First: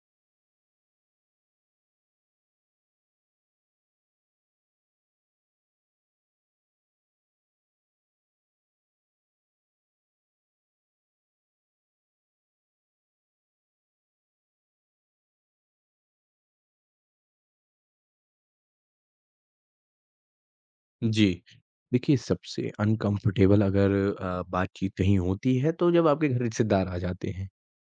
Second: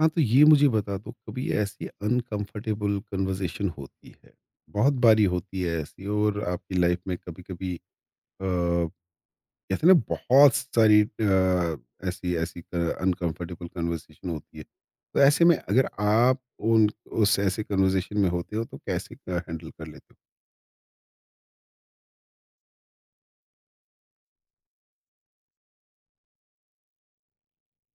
हाँ, तो ये मुझे बता दो कभी ऐसी अनकंफर्टेबल कन्वर्सेशन होती है, बहुत बारी होती है ऐसी, और आपकी लाइफ में कभी-कभी अ, कहते हैं ना बहुत सारी ऐसी ऐसी अनकंफर्टेबल कन्वर्सेशन होती है। तो ऐसे में अगर आप उन उस ऐसे कन्वर्सेशन में होते हो, तो कैसे हैंडल कर लेते हो? जी। देखिए, सबसे अनकम्फ़र्टेबल अगर बातचीत कहीं होती है, तो जब आपके घर रिश्तेदार आ जाते हैं।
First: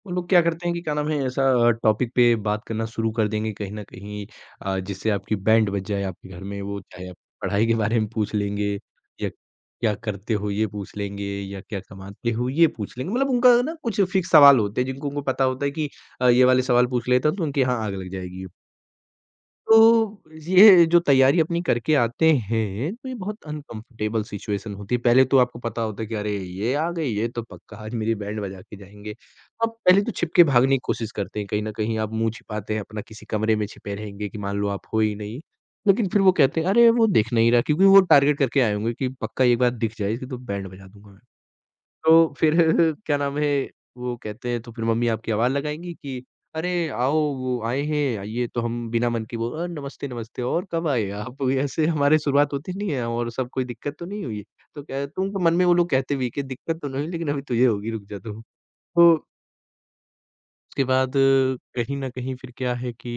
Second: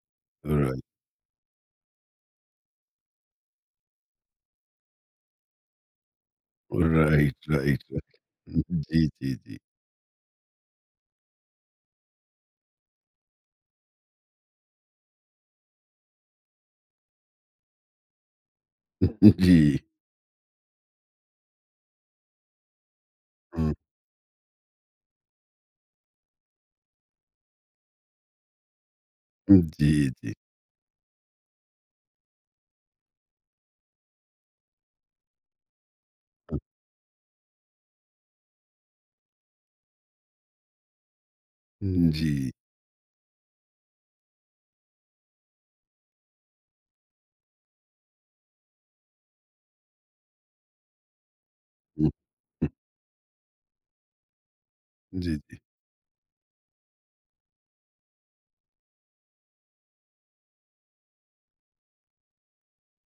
वो लोग क्या करते हैं कि राइट, क्या नाम है, ऐसा टॉपिक पे बात करना शुरू कर देंगे कहीं न कहीं, जिससे आपकी बैंड बज जाए आपके घर में। वो चाहे आप राइट, पढ़ाई के राइट, बारे में पूछ राइट। लेंगे जी, या जी, जी। क्या करते हो ये पूछ लेंगे या क्या कमाते हो ये पूछ लेंगे। मतलब उनका ना कुछ फ़िक्स सवाल होते हैं जिनको उनको पता होता है कि ये वाले सवाल पूछ लेता हूँ तो उनके यहाँ आग लग जाएगी। जी। तो ये जो तैयारी अपनी करके आते हैं, तो ये बहुत हुँ। अनकम्फ़र्टेबल सिचुएशन होती है। पहले तो आपको पता होता है कि अरे! ये आ गई, ये तो पक्का आज मेरी बैंड बजा के जाएँगे। आप जी, पहले तो छिप जी। के भागने की कोशिश करते हैं, कहीं न कहीं आप मुँह छिपाते हैं, अपना किसी कमरे में छिपे रहेंगे कि मान लो आप हो ही नहीं। लेकिन फिर वो कहते हैं, "अरे! वो देख नहीं रहा", क्योंकि वो टारगेट करके आए होंगे कि पक्का एक बार दिख जाए, इसकी तो बैंड बजा दूँगा मैं। हुँ। जी। तो फिर क्या नाम है, वो कहते हैं, तो फिर मम्मी आपकी आवाज़ लगाएँगी कि अरे आओ, वो आए हैं, ये तो हम बिना मन के बोल नमस्ते, नमस्ते और कब आए आप? ऐसे हुँ, हमारी शुरुआत हुँ। होती नहीं है और सब, कोई दिक्कत तो नहीं हुई? तो क्या, तुम जी, तो मन जी। में वो लोग कहते भी कि दिक्कत तो नहीं हुई, लेकिन अभी तुझे होगी, रुक जा तू। तो उसके बाद कहीं न कहीं फिर क्या है कि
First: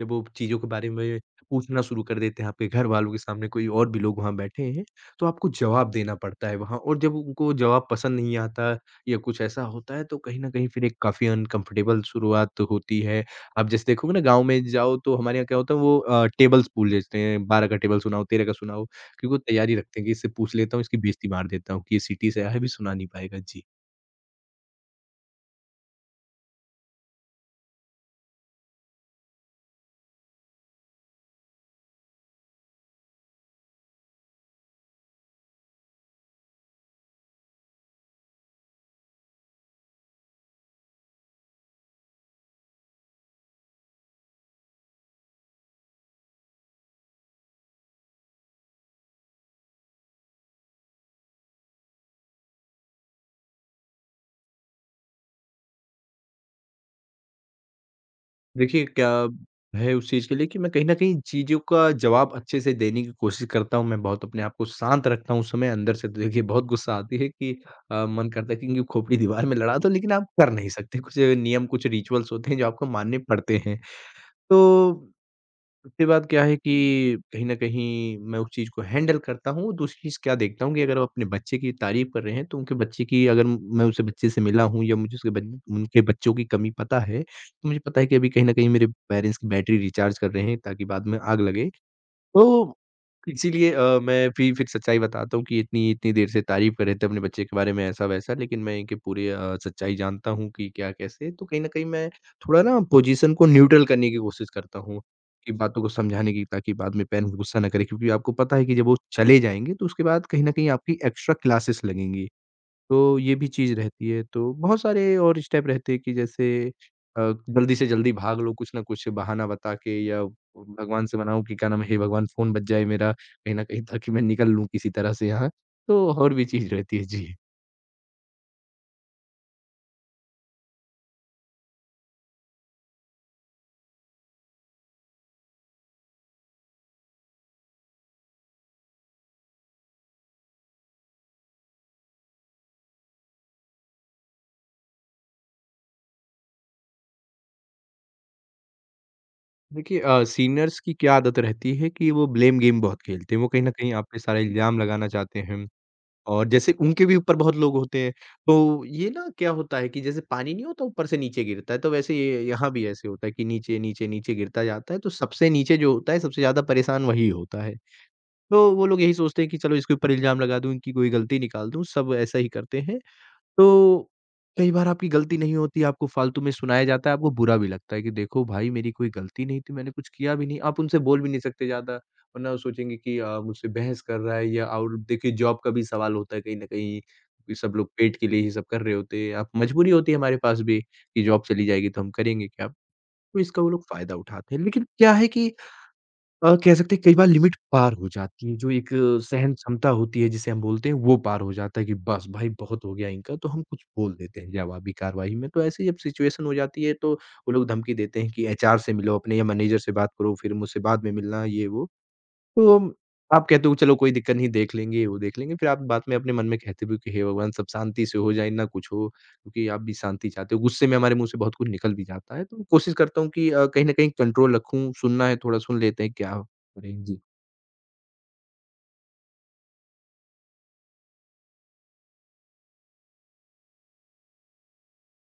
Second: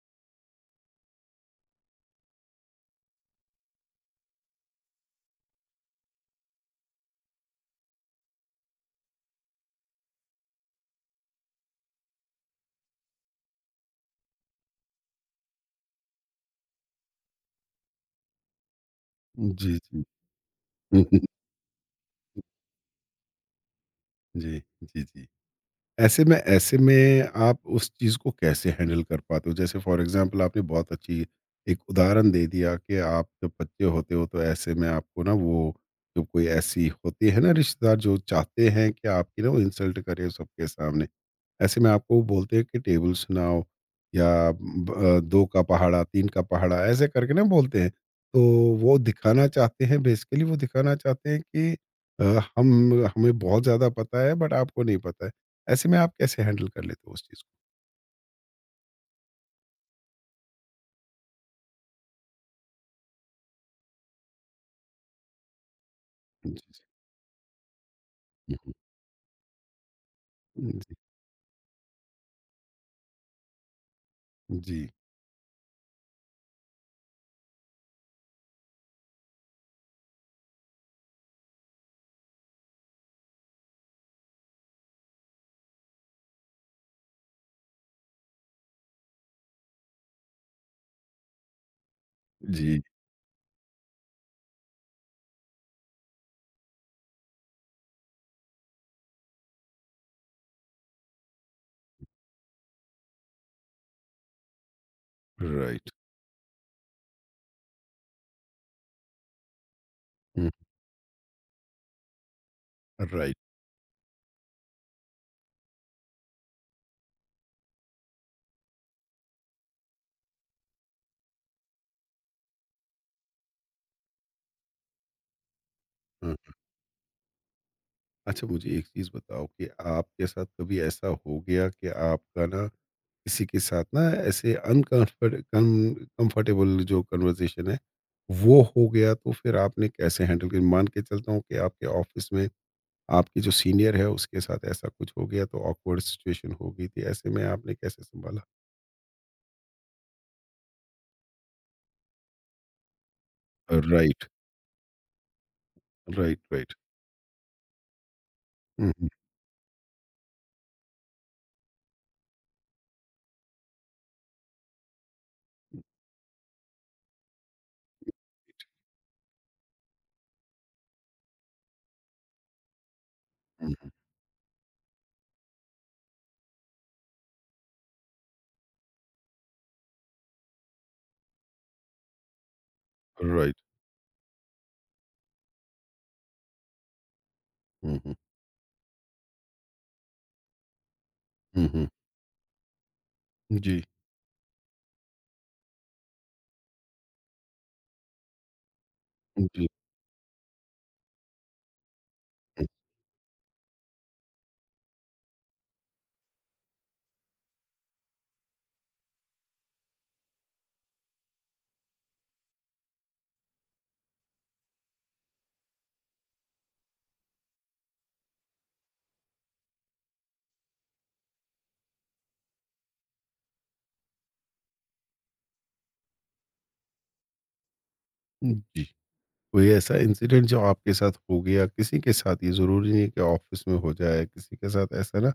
जब वो चीज़ों के बारे में पूछना शुरू कर देते हैं, आपके घरवालों के सामने कोई और भी लोग वहाँ बैठे हैं, तो आपको जवाब देना पड़ता है वहाँ, और जब उनको जवाब पसंद नहीं आता या कुछ ऐसा होता है, तो कहीं न कहीं फिर एक काफ़ी अनकम्फ़र्टेबल शुरुआत होती है। आप जैसे देखोगे ना, गाँव में जाओ तो हमारे यहाँ क्या होता है, वो टेबल्स पूछ लेते हैं। 12 का टेबल सुनाओ, 13 का सुनाओ, क्योंकि वो जी, तैयारी रखते हैं जी। कि इससे पूछ लेता हूँ, इसकी बेइज़्ज़ती मार देता हूँ कि ये सिटी से आया है, अभी सुना नहीं पाएगा। जी। जी, जी, जी। ऐसे में आप उस चीज़ को कैसे हैंडल कर पाते हो? जैसे फ़ॉर एग्ज़ाम्पल आपने बहुत अच्छी एक उदाहरण दे दिया कि आप जब बच्चे होते हो, तो ऐसे में आपको ना वो जो कोई ऐसी होती है ना रिश्तेदार जो चाहते हैं कि आपकी ना वो इंसल्ट करें सबके सामने। ऐसे में आपको बोलते हैं कि टेबल सुनाओ या ब 2 का पहाड़ा, 3 का पहाड़ा, ऐसे करके ना बोलते हैं। तो वो दिखाना चाहते हैं, बेसिकली वो दिखाना चाहते हैं कि अ, हम हमें बहुत ज़्यादा पता है, बट आपको नहीं पता है। ऐसे में आप कैसे हैंडल कर लेते हो उस चीज़ को? देखिए, क्या है उस चीज़ के लिए कि मैं कहीं न कहीं चीज़ों का जवाब अच्छे से देने की कोशिश करता हूँ, मैं बहुत अपने आप को शांत रखता हूँ उस समय। अंदर से तो देखिए जी, बहुत जी। गुस्सा आती है कि मन करता है हुँ, कि हुँ। इनकी खोपड़ी दीवार में लड़ा दो, लेकिन आप कर नहीं हुँ, जी। सकते। कुछ नियम, कुछ रिचुअल्स होते हैं जो आपको मानने पड़ते हैं। जी, तो सबसे बात क्या है कि कहीं न कहीं मैं उस चीज़ को हैंडल करता हूँ। दूसरी चीज़ क्या देखता हूँ कि अगर वो अपने बच्चे की तारीफ़ कर रहे हैं, तो उनके बच्चे की अगर मैं उनसे बच्चे से मिला हूँ या मुझे उसके बच उनके बच्चों की कमी पता है, तो मुझे पता है कि अभी कहीं न कहीं मेरे पेरेंट्स की बैटरी रिचार्ज कर रहे हैं, ताकि बाद में आग लगे। तो जी। इसीलिए मैं भी फिर सच्चाई बताता हूँ कि इतनी इतनी देर से तारीफ़ कर रहे थे अपने बच्चे के बारे में ऐसा-वैसा, लेकिन मैं इनके पूरे सच्चाई जानता हूँ कि क्या कैसे। तो कहीं न कहीं मैं थोड़ा ना पोजीशन को न्यूट्रल करने की कोशिश करता हूँ, कि बातों को राइट। समझाने की, ताकि बाद में पेरेंट्स गुस्सा ना करें, क्योंकि आपको पता है कि जब वो चले जाएँगे, तो उसके बाद कहीं हुँ, न कहीं आपकी एक्स्ट्रा क्लासेस लगेंगी। तो ये राइट। भी चीज़ रहती है। तो बहुत सारे और स्टेप रहते हैं कि जैसे, अ, जल्दी से जल्दी भाग लो, कुछ ना कुछ बहाना बता के, या भगवान से मनाओ कि क्या नाम है, हे भगवान फ़ोन बज जाए मेरा, कहीं न कहीं, ताकि मैं निकल लूँ किसी तरह से यहाँ। तो और भी हाँ। चीज़ रहती है। जी। अच्छा, मुझे एक चीज़ बताओ कि आपके साथ कभी ऐसा हो गया कि आपका ना किसी के साथ ना ऐसे अनकम्फर्ट कम कंफर्टेबल जो कन्वर्सेशन है, वो हो गया, तो फिर आपने कैसे हैंडल की? मान के चलता हूँ कि आपके ऑफ़िस में आपके जो सीनियर है उसके साथ ऐसा कुछ हो गया, तो ऑकवर्ड सिचुएशन हो गई थी, ऐसे में आपने कैसे सँभाला? देखिए, सीनियर्स की क्या आदत रहती है कि वो ब्लेम गेम बहुत खेलते हैं। वो कहीं न कहीं आप पे राइट, सारा इल्ज़ाम लगाना चाहते हैं। राइट, और जैसे राइट। उनके भी ऊपर बहुत लोग होते हैं, तो हुँ, ये हुँ, ना क्या होता है कि जैसे पानी नहीं होता ऊपर से नीचे गिरता है, तो वैसे ये यहाँ भी ऐसे होता है कि नीचे, नीचे, नीचे गिरता जाता है। तो सबसे नीचे जो होता है, सबसे ज़्यादा परेशान वही होता है। तो वो लोग यही सोचते हैं कि चलो इसके ऊपर इल्ज़ाम लगा दूँ, इनकी कोई गलती निकाल दूँ। सब ऐसा ही करते हैं। हुँ, तो कई बार आपकी गलती नहीं होती, आपको फालतू में सुनाया जाता है, आपको बुरा भी लगता है कि देखो भाई, मेरी कोई गलती नहीं थी, मैंने कुछ किया भी नहीं। आप उनसे बोल भी नहीं सकते ज़्यादा, वरना वो सोचेंगे कि हुँ, राइट। मुझसे बहस कर रहा है। या और देखिए, जॉब का भी सवाल होता है कहीं न कहीं, कि सब लोग हुँ, हुँ, पेट के लिए ही सब कर रहे होते हैं। आप, मजबूरी होती है हमारे पास भी कि जॉब चली हुँ, हुँ। जाएगी, तो हम करेंगे क्या? तो इसका वो जी, लोग फ़ायदा उठाते हैं। लेकिन क्या है कि, कह सकते हैं कई बार लिमिट पार हो जाती है। जो एक सहन जी, क्षमता होती है, जिसे हम बोलते हैं, वो पार हो जाता है कि बस भाई, बहुत हो गया इनका, तो हम कुछ बोल देते हैं जवाबी कार्रवाई में। तो ऐसे जब सिचुएशन हो जाती है, तो वो लोग धमकी देते हैं कि एचआर से मिलो अपने, या मैनेजर से बात करो, फिर मुझसे बाद में मिलना, ये वो। तो आप कहते हो, चलो कोई दिक्कत नहीं, देख लेंगे, ये वो देख लेंगे। फिर आप बाद में अपने मन में कहते भी हो कि हे भगवान, सब शांति से हो जाए, ना कुछ हो, क्योंकि आप भी शांति चाहते हो। गुस्से में हमारे मुँह से बहुत कुछ निकल भी जाता है। तो कोशिश करता हूँ कि कहीं न कहीं कंट्रोल रखूँ। सुनना है, थोड़ा सुन लेते हैं, क्या करें? जी। हुँ, जी। कोई ऐसा इंसिडेंट जो आपके साथ हो गया, किसी के साथ, ये ज़रूरी नहीं है कि ऑफ़िस में हो जाए, किसी के साथ ऐसा ना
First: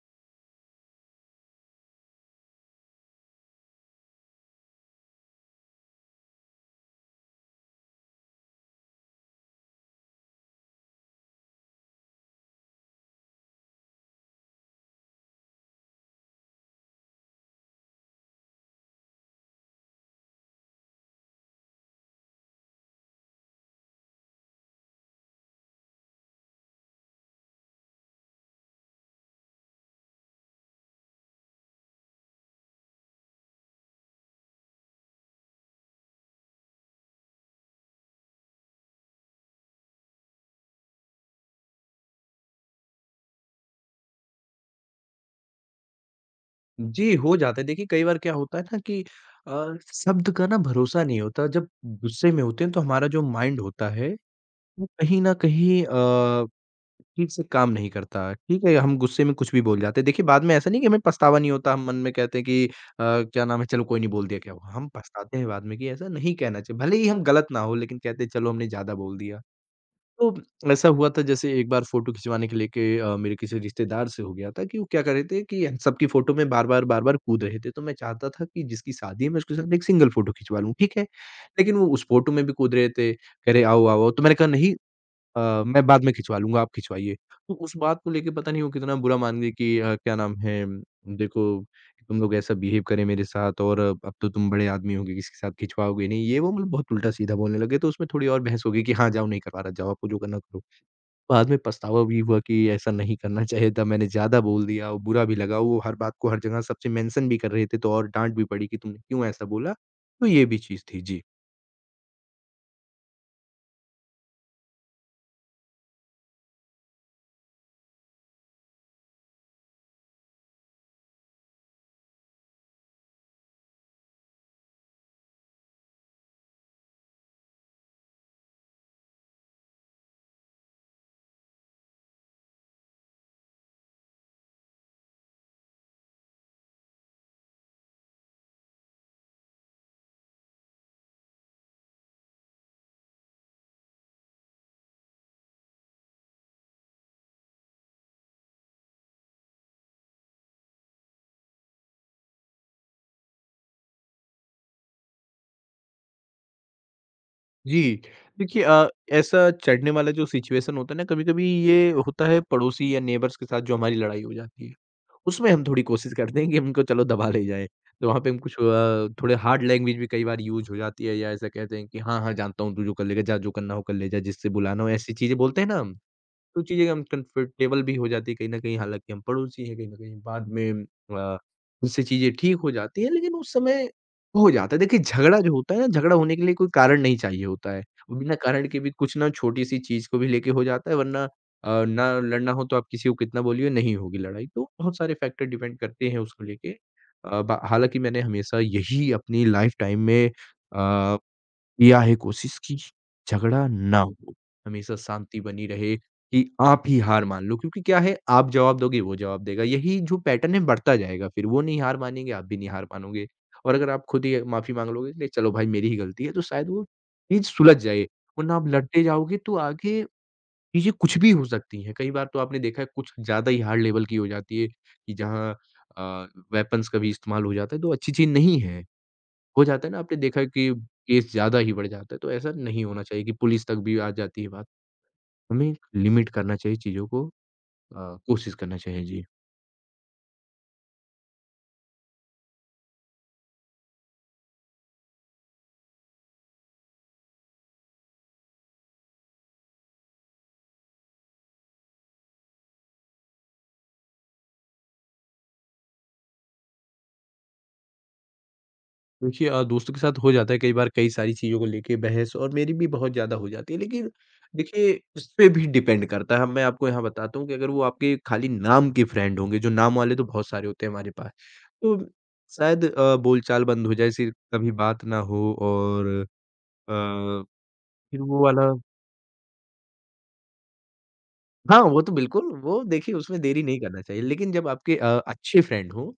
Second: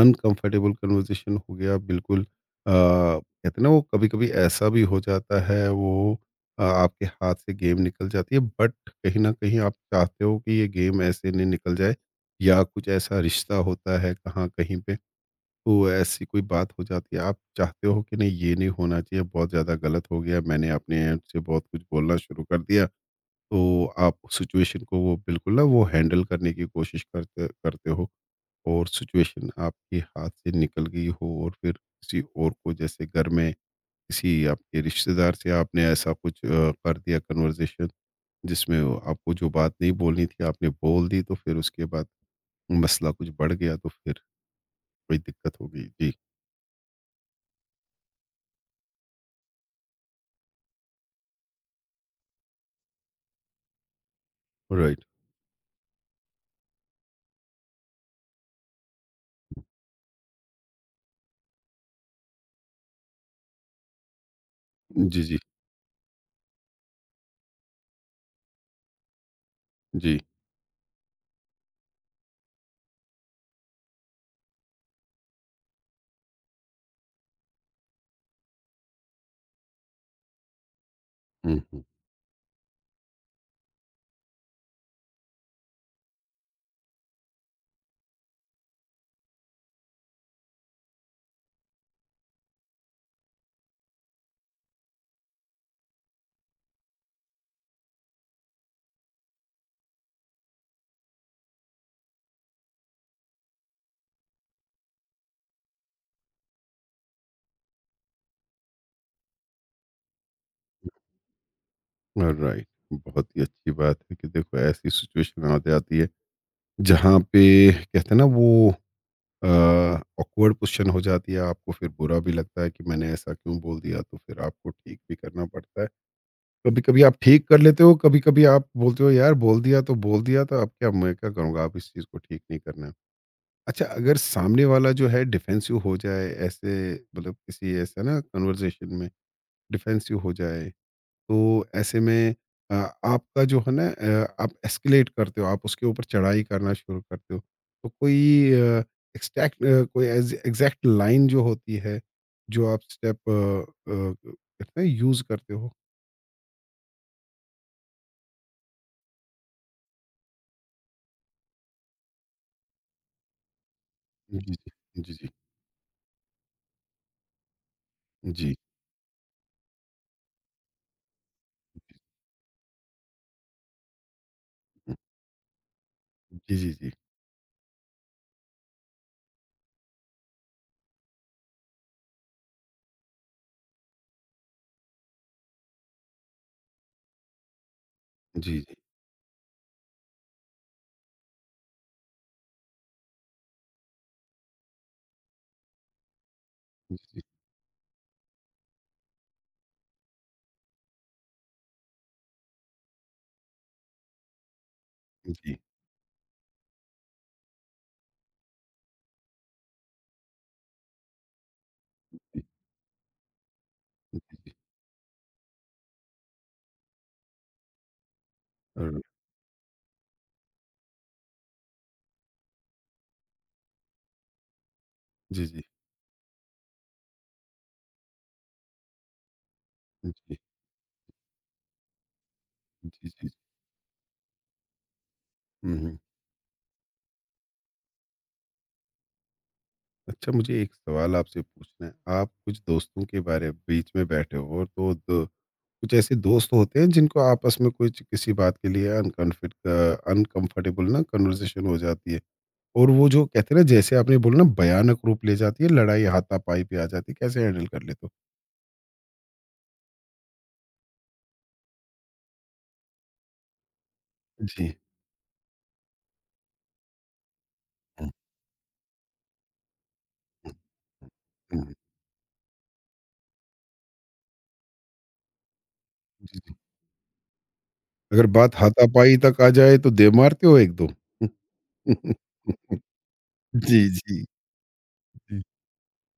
अनकंफर्टेबल कन्वर्सेशन हो गया बिल्कुल, कहते हैं ना वो, कभी-कभी ऐसा भी हो जाता है, वो आपके हाथ से गेम निकल जाती है, बट कहीं न कहीं आप चाहते हो कि ये गेम ऐसे नहीं निकल जाए, या कुछ ऐसा रिश्ता होता है कहाँ कहीं पे, तो ऐसी कोई बात हो जाती है। आप चाहते हो कि नहीं, ये नहीं होना चाहिए, बहुत ज़्यादा गलत हो गया, मैंने अपने एंड से बहुत कुछ बोलना शुरू कर दिया। तो आप सिचुएशन को वो बिल्कुल ना वो हैंडल करने की कोशिश करते करते हो। और सिचुएशन आपके हाथ से निकल गई हो, और फिर किसी और को, जैसे घर में किसी आपके रिश्तेदार से आपने ऐसा कुछ कर दिया कन्वर्जेशन, जिसमें वो आपको जो बात नहीं बोलनी थी आपने बोल दी, तो फिर उसके बाद मसला कुछ बढ़ गया, तो फिर कोई दिक्कत हो गई जी। जी, हो जाता है। देखिए, कई बार क्या होता है ना कि अ, शब्द का ना भरोसा नहीं होता। जब गुस्से में होते हैं, तो हमारा जो माइंड होता है, वो राइट। कहीं न कहीं ठीक से काम नहीं करता। ठीक है, हम गुस्से में कुछ भी बोल जाते हैं। देखिए, बाद में ऐसा नहीं कि हमें पछतावा नहीं होता। हम मन में कहते हैं कि क्या नाम है, चलो कोई नहीं, बोल दिया, क्या हुआ। हम जी, पछताते जी, हैं बाद में कि ऐसा नहीं कहना चाहिए। भले ही हम गलत ना हों, लेकिन कहते हैं, चलो, हमने ज़्यादा बोल दिया। जी। तो ऐसा हुआ था, जैसे एक बार फ़ोटो खिंचवाने के लेके मेरे किसी रिश्तेदार से हो गया था कि वो क्या कर रहे थे कि हम सबकी फ़ोटो में बार-बार, बार-बार कूद रहे थे। तो मैं चाहता था कि जिसकी शादी है, मैं उसके साथ एक सिंगल फ़ोटो खिंचवा लूँ, ठीक है? लेकिन हम्म। वो उस फ़ोटो में भी कूद रहे थे, कह रहे, "आओ, आओ, आओ।" तो मैंने कहा, "नहीं, मैं बाद में खिंचवा लूँगा, आप खिंचवाइए।" तो उस बात को लेके पता नहीं वो कितना बुरा मान गई कि क्या नाम है, देखो, तुम लोग ऐसा बिहेव करे मेरे साथ, और अब तो तुम बड़े आदमी हो गए, किसी के साथ खिंचवाओगे नहीं, ये वो, मतलब बहुत उल्टा-सीधा बोलने लगे। तो उसमें थोड़ी और बहस हो गई कि हाँ, जाओ, नहीं करवा रहा, जाओ, आपको जो करना करो। बाद में पछतावा भी हुआ कि ऐसा नहीं करना चाहिए था, मैंने ज़्यादा बोल दिया, और बुरा भी लगा, वो हर बात को हर जगह सबसे मेंशन भी कर रहे थे, तो और डाँट भी पड़ी कि तुमने क्यों ऐसा बोला? तो ये भी चीज़ थी। जी। राइट। बहुत ही अच्छी बात है कि देखो ऐसी सिचुएशन आ जाती है जहाँ पे कहते हैं ना वो ऑकवर्ड पोजीशन हो जाती है, आपको फिर बुरा भी लगता है कि मैंने ऐसा क्यों बोल दिया, तो फिर आपको ठीक भी करना पड़ता है। कभी-कभी आप ठीक कर लेते हो, कभी-कभी आप बोलते हो यार बोल दिया तो बोल दिया, तो अब क्या, मैं क्या करूँगा? आप इस चीज़ को ठीक नहीं करना। अच्छा, अगर सामने वाला जो है डिफेंसिव हो जाए ऐसे, मतलब किसी ऐसे ना कन्वर्सेशन में डिफेंसिव हो जाए, तो ऐसे में अ, आपका जो है ना आप एस्केलेट करते हो, आप उसके ऊपर चढ़ाई करना शुरू करते हो। तो कोई अ, एक्सटैक्ट अ, कोई एज़ एग्ज़ैक्ट लाइन जो होती है, जो आप कहते हैं यूज़ करते हो? जी, देखिए ऐसा चढ़ने वाला जो सिचुएशन होता है ना, कभी-कभी ये होता है पड़ोसी या नेबर्स के साथ जो हमारी लड़ाई हो जी, जाती है। जी। जी, जी। उसमें हम थोड़ी कोशिश करते हैं कि उनको चलो दबा ले जाएँ। तो वहाँ पे हम कुछ जी। थोड़े हार्ड लैंग्वेज भी कई बार यूज़ हो जाती है या ऐसा कहते हैं कि हाँ, हाँ जानता हूँ तू जो कर लेगा, जा जो करना हो कर ले जा, जिससे बुलाना हो, ऐसी चीज़ें बोलते हैं ना हम। जी, तो जी, चीज़ें जी। हम कंफर्टेबल भी हो जाती है कहीं न कहीं, हालाँकि हम पड़ोसी हैं, कहीं न कहीं बाद में अ, उससे चीज़ें ठीक हो जाती हैं, लेकिन उस समय हो जाता है। देखिए, झगड़ा जो होता है ना, झगड़ा होने के लिए कोई कारण नहीं चाहिए होता है। वो बिना जी, कारण जी। के भी कुछ ना छोटी-सी चीज़ को भी लेके हो जाता है, वरना ना लड़ना हो तो आप किसी को कितना बोलिए, नहीं होगी लड़ाई। तो बहुत सारे फैक्टर डिपेंड करते हैं उसको लेके। अ, बा हालाँकि मैंने हमेशा यही अपनी लाइफ़ टाइम में अ किया है कोशिश कि झगड़ा ना हो, हमेशा जी, शांति जी। बनी रहे कि आप ही हार मान लो क्योंकि क्या है आप जवाब दोगे वो जवाब देगा, यही जो पैटर्न है बढ़ता जाएगा फिर वो नहीं हार मानेंगे, जी। आप भी नहीं हार मानोगे और अगर आप खुद ही माफ़ी माँग लोगे नहीं चलो भाई मेरी ही गलती है तो शायद वो चीज़ सुलझ जाए, वरना आप और लड़ते जाओगे तो आगे चीज़ें कुछ भी हो सकती हैं, कई बार तो आपने देखा है कुछ ज़्यादा ही हार्ड लेवल की हो जाती है कि जी, जहाँ जी। अ, वेपन्स का भी इस्तेमाल हो जाता है तो अच्छी चीज़ नहीं है। हो जाता है ना आपने जी, देखा है कि केस ज़्यादा ही बढ़ जाता है, तो ऐसा नहीं होना जी, चाहिए जी। कि पुलिस तक भी आ जाती है बात। हमें हुँ, एक हुँ। लिमिट करना चाहिए चीज़ों को कोशिश करना चाहिए। जी। अच्छा, मुझे एक सवाल आपसे पूछना है। आप कुछ दोस्तों के बारे बीच में बैठे हो, और तो दो कुछ ऐसे दोस्त होते हैं जिनको आपस में कुछ किसी बात के लिए अनकंफर्टेबल ना कन्वर्सेशन हो जाती है, और वो जो कहते हैं ना, जैसे आपने बोला ना, भयानक रूप ले जाती है लड़ाई, हाथापाई पे आ जाती है, कैसे हैंडल कर लेते हो? देखिए दोस्तों के साथ हो जाता है कई बार कई सारी चीज़ों को लेके बहस और मेरी भी बहुत ज़्यादा हो जाती है। लेकिन जी। देखिए उस पे भी डिपेंड करता है। मैं आपको यहाँ बताता हूँ कि अगर वो हम्म, आपके खाली नाम के फ्रेंड होंगे, जो नाम वाले तो बहुत सारे होते हैं हमारे पास, हम्म। तो शायद बोलचाल बंद हो जाए, सिर्फ कभी बात ना हो और जी, जी। अ, फिर अगर वो बात वाला हाथापाई तक आ जाए तो दे मारते हो एक दो? हाँ, वो तो बिल्कुल, वो देखिए उसमें देरी नहीं जी, करना चाहिए। जी। लेकिन जब आपके जी। अच्छे फ्रेंड हों,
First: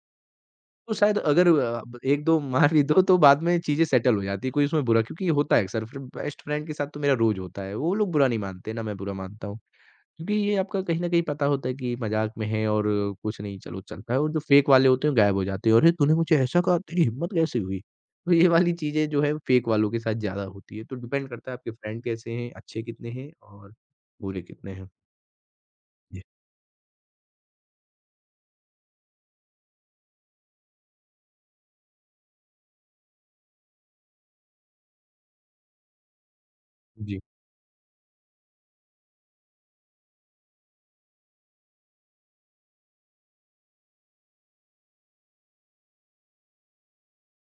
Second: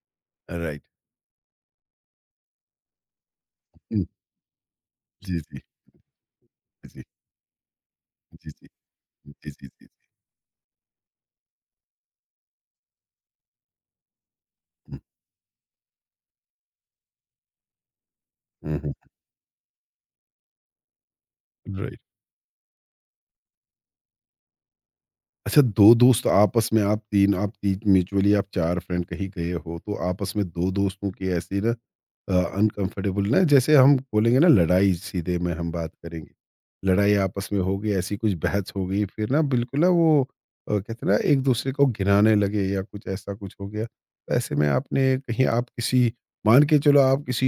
राइट। तो शायद अगर अ, ब 1-2 मार भी दो, तो बाद में चीज़ें जी, सेटल हो जाती हैं, कोई उसमें बुरा क्योंकि जी, होता है जी। अक्सर फिर बेस्ट फ्रेंड के साथ तो जी, मेरा रोज़ होता है। वो लोग बुरा नहीं जी, मानते, ना मैं बुरा मानता जी। हूँ। जी। क्योंकि ये आपका कहीं न कहीं पता होता है कि मज़ाक में है और कुछ नहीं, चलो चलता है और जो फ़ेक वाले होते हैं, गायब हो जाते हैं। "अरे! तूने मुझे ऐसा कहा, तेरी हिम्मत कैसे हुई?" तो ये वाली चीज़ें जो है फ़ेक वालों के साथ ज़्यादा होती है। तो डिपेंड करता है आपके जी। राइट। फ्रेंड कैसे हैं, अच्छे कितने हैं और बुरे कितने हैं। अच्छा, 2 जी। दोस्त आपस में, आप 3 म्यूचुअली, आप 4 फ्रेंड कहीं गए हो, तो आपस में 2 दोस्तों की ऐसी ना अनकम्फर्टेबल, ना जैसे हम बोलेंगे ना लड़ाई, सीधे में हम बात करेंगे। लड़ाई जी। आपस में हो गई, ऐसी कुछ बहस हो गई, फिर ना बिल्कुल ना वो कहते हैं ना, एक-दूसरे को गिनाने लगे या कुछ ऐसा कुछ हो गया। तो ऐसे में आपने कहीं, आप किसी, मान के चलो आप किसी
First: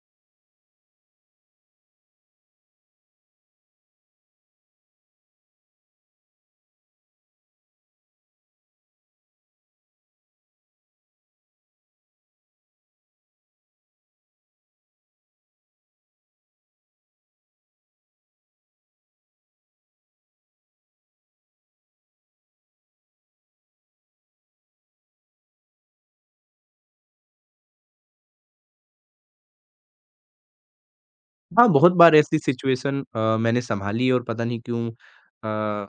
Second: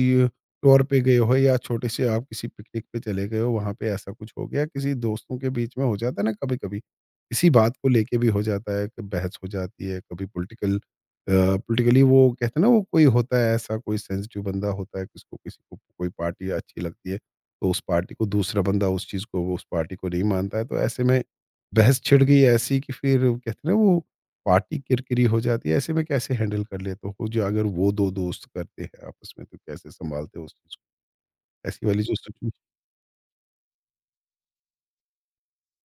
टूर पे गए हो या छोटे से आप किसी पिकनिक पे चले गए हो, वहाँ पे ऐसा कुछ हो गया, किसी दोस्तों के बीच में हो जाता है ना कभी-कभी। इसी बात को लेके भी हो जाता है कि बहस हो जाती है, कभी पॉलिटिकली, वो कहते हैं ना वो, कोई होता है ऐसा कोई सेंसिटिव बंदा होता है, किसको, किसी को कोई पार्टी अच्छी लगती है, तो उस पार्टी को दूसरा बंदा, उस चीज़ को, वो उस पार्टी को नहीं मानता है, तो ऐसे में बहस छिड़ गई ऐसी कि फिर वो कहते हैं ना वो पार्टी किरकिरी हो जाती है, ऐसे में कैसे हैंडल कर लेते हो जो अगर वो दो दोस्त करते हैं आपस में, तो कैसे संभालते हो उस चीज़ को, हाँ, ऐसी बहुत वाली बार जो ऐसी सिचुएशन? सिचुएशन मैंने सँभाली और पता नहीं क्यों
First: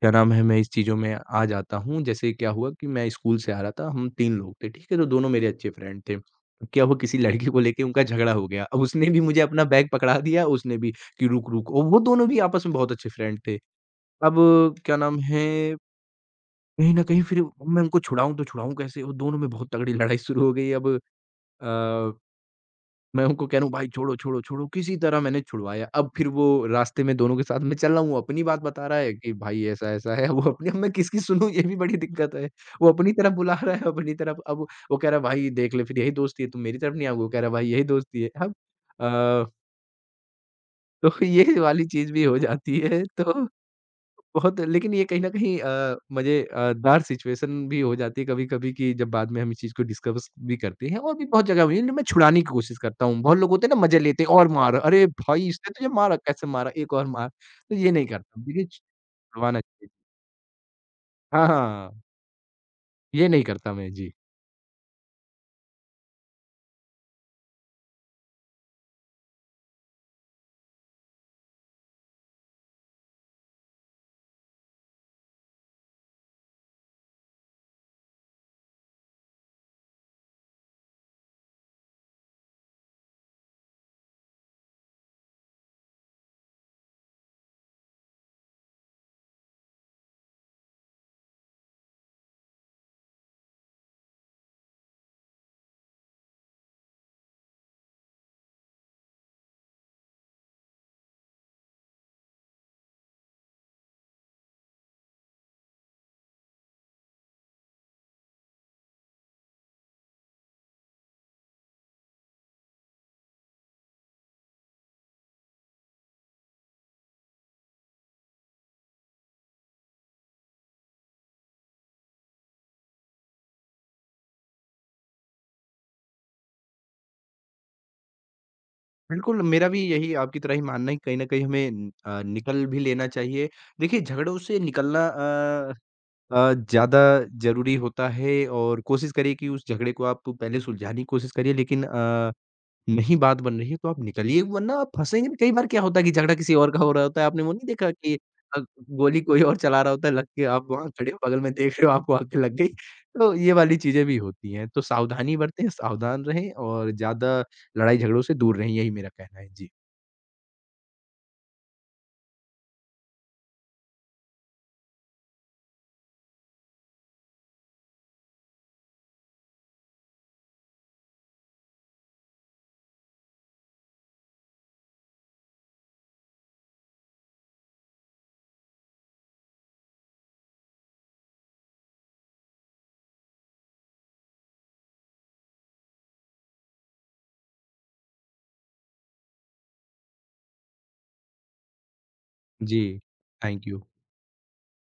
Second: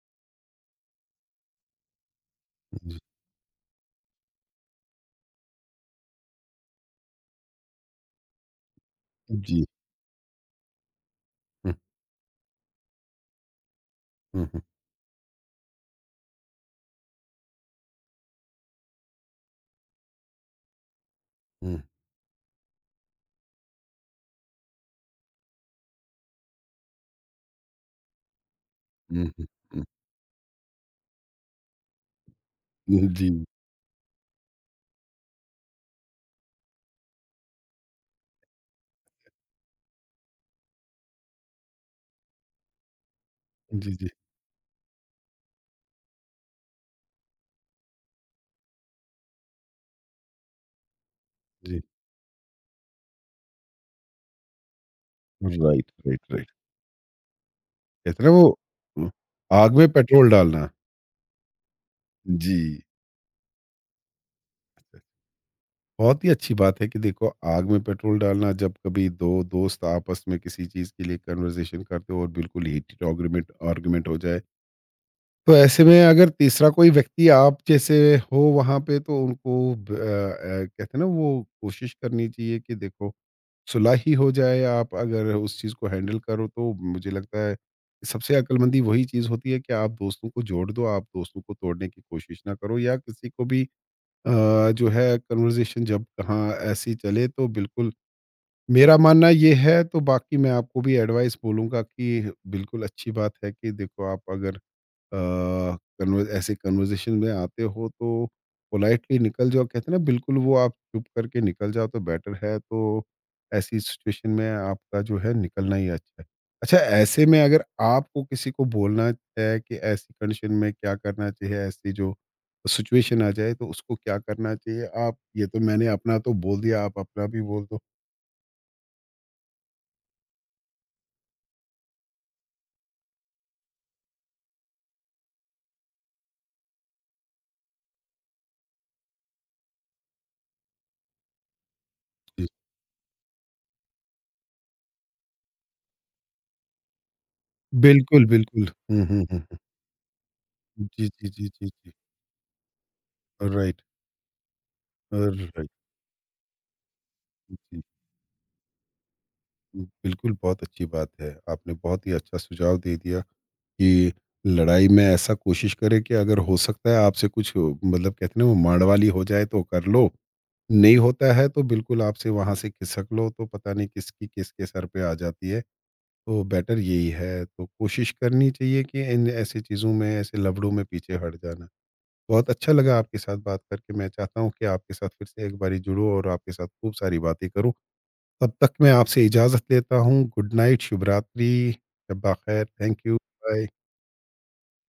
क्या नाम है, मैं इस चीज़ों में आ जाता हूँ। जैसे क्या हुआ कि जी, मैं स्कूल से आ रहा था, हम 3 लोग थे, ठीक है? तो दोनों मेरे अच्छे फ्रेंड थे। तो क्या हुआ किसी लड़की को लेके उनका झगड़ा हो गया। अब उसने भी मुझे अपना जी। बैग पकड़ा दिया, उसने भी कि रुक, रुक हम्म, और वो दोनों भी आपस में बहुत अच्छे फ्रेंड थे। हम्म, अब क्या नाम है, कहीं न कहीं फिर मैं उनको छुड़ाऊँ तो छुड़ाऊँ कैसे? वो दोनों में बहुत तगड़ी लड़ाई शुरू हो गई अब हम्म, अ मैं उनको कह रहा हूँ भाई छोड़ो, छोड़ो, छोड़ो, किसी तरह मैंने छुड़वाया। अब फिर वो रास्ते में दोनों के साथ मैं चल रहा हूँ, वो अपनी बात बता रहा है हम्म, कि हम्म, भाई हम्म। ऐसा-ऐसा है। वो अपनी अब मैं किसकी सुनूँ ये भी बड़ी दिक्कत है। वो जी, अपनी जी, तरफ बुला रहा है, अपनी तरफ अब वो कह रहा है भाई देख ले फिर यही दोस्ती है, तुम मेरी तरफ नहीं आओगे? वो कह रहा है भाई यही दोस्ती है। अब अ, तो ये वाली चीज़ भी हो जाती है तो जी, बहुत लेकिन ये कहीं न कहीं दार सिचुएशन भी हो जाती है कभी-कभी कि जब बाद में हम इस चीज़ को डिस्कस भी करते हैं और भी बहुत जगह हुई है जी। जिनमें मैं छुड़ाने की कोशिश करता हूँ। बहुत लोग होते हैं ना मज़े लेते हैं और मार, "अरे भाई! इसने तुझे राइट, मारा, राइट, कैसे राइट। मारा? एक और मार।" तो ये नहीं कहते हैं ना करता वो, देखिए उम, छुड़वाना आग चाहिए। में पेट्रोल डालना। हाँ, हाँ। जी, ये नहीं करता मैं। जी। बहुत ही अच्छी बात है कि देखो, आग में पेट्रोल डालना, जब कभी 2 दोस्त आपस में किसी चीज़ के लिए कन्वर्सेशन करते हो, और बिल्कुल हीटेड आर्गुमेंट आर्गुमेंट हो जाए। तो ऐसे में अगर तीसरा कोई व्यक्ति आप जैसे हो वहाँ पे, तो उनको कहते हैं ना वो कोशिश करनी चाहिए कि देखो सुलह ही हो जाए, आप अगर उस चीज़ को हैंडल करो, तो मुझे लगता है सबसे अक्लमंदी वही चीज़ होती है कि आप दोस्तों को जोड़ दो, आप दोस्तों को तोड़ने की कोशिश ना करो, या किसी को भी जो है कन्वर्सेशन जब कहाँ ऐसी चले तो बिल्कुल, मेरा मानना ये है, तो बाकी मैं आपको भी एडवाइस बोलूँगा कि बिल्कुल अच्छी बात है कि देखो, आप अगर अ, कन्व ऐसे कन्वर्सेशन में आते हो, तो पोलाइटली निकल जाओ, कहते हैं ना बिल्कुल वो, आप चुप करके निकल जाओ तो बेटर है, तो ऐसी सिचुएशन में आपका जो है निकलना ही अच्छा है। अच्छा, ऐसे में अगर आपको किसी को बोलना है कि ऐसी कंडीशन में क्या करना चाहिए, ऐसी जो सिचुएशन आ जाए तो उसको क्या करना चाहिए, आप ये, तो मैंने अपना तो बोल दिया, आप अपना भी बोल दो। बिल्कुल, मेरा भी यही आपकी तरह ही मानना है कि कहीं न कहीं हमें निकल भी लेना चाहिए। देखिए झगड़ों से निकलना ज़्यादा ज़रूरी होता है और कोशिश करिए कि उस झगड़े को आप पहले सुलझाने की कोशिश करिए लेकिन जी। नहीं बात बन रही है तो आप निकलिए वरना आप फँसेंगे कई बार क्या होता है कि झगड़ा किसी और का हो रहा होता है आपने वो नहीं देखा कि बिल्कुल, अ, बिल्कुल। हम्म, हम्म, गोली हम्म, कोई और चला रहा होता है लग के आप वहाँ जी, खड़े हो जी, बगल जी, में जी, देख रहे हो जी। आपको आग लग गई तो ये वाली राइट, चीज़ें भी होती हैं तो सावधानी राइट, बरतें राइट। सावधान रहें और ज़्यादा जी। लड़ाई झगड़ों से दूर रहें यही मेरा कहना है जी। बिल्कुल, बहुत अच्छी बात है। आपने बहुत ही अच्छा सुझाव दे दिया कि लड़ाई में ऐसा कोशिश करें कि अगर हो सकता है आपसे कुछ मतलब कहते हैं ना वो माड़वाली हो जाए तो कर लो, नहीं होता है तो बिल्कुल आपसे वहाँ से खिसक लो, तो पता नहीं किसकी किसके सर पे आ जाती है। तो बेटर यही है, तो कोशिश करनी चाहिए कि इन ऐसी चीज़ों में, ऐसे लफड़ों में पीछे हट जाना। बहुत अच्छा लगा आपके साथ बात करके, मैं चाहता हूँ कि आपके साथ फिर से एक बारी जुड़ूँ और आपके साथ खूब सारी बातें करूँ। तब तक मैं आपसे इजाज़त लेता हूँ। गुड नाइट, शुभ रात्रि, शब बख़ैर, जी, thank you, thank bye. You.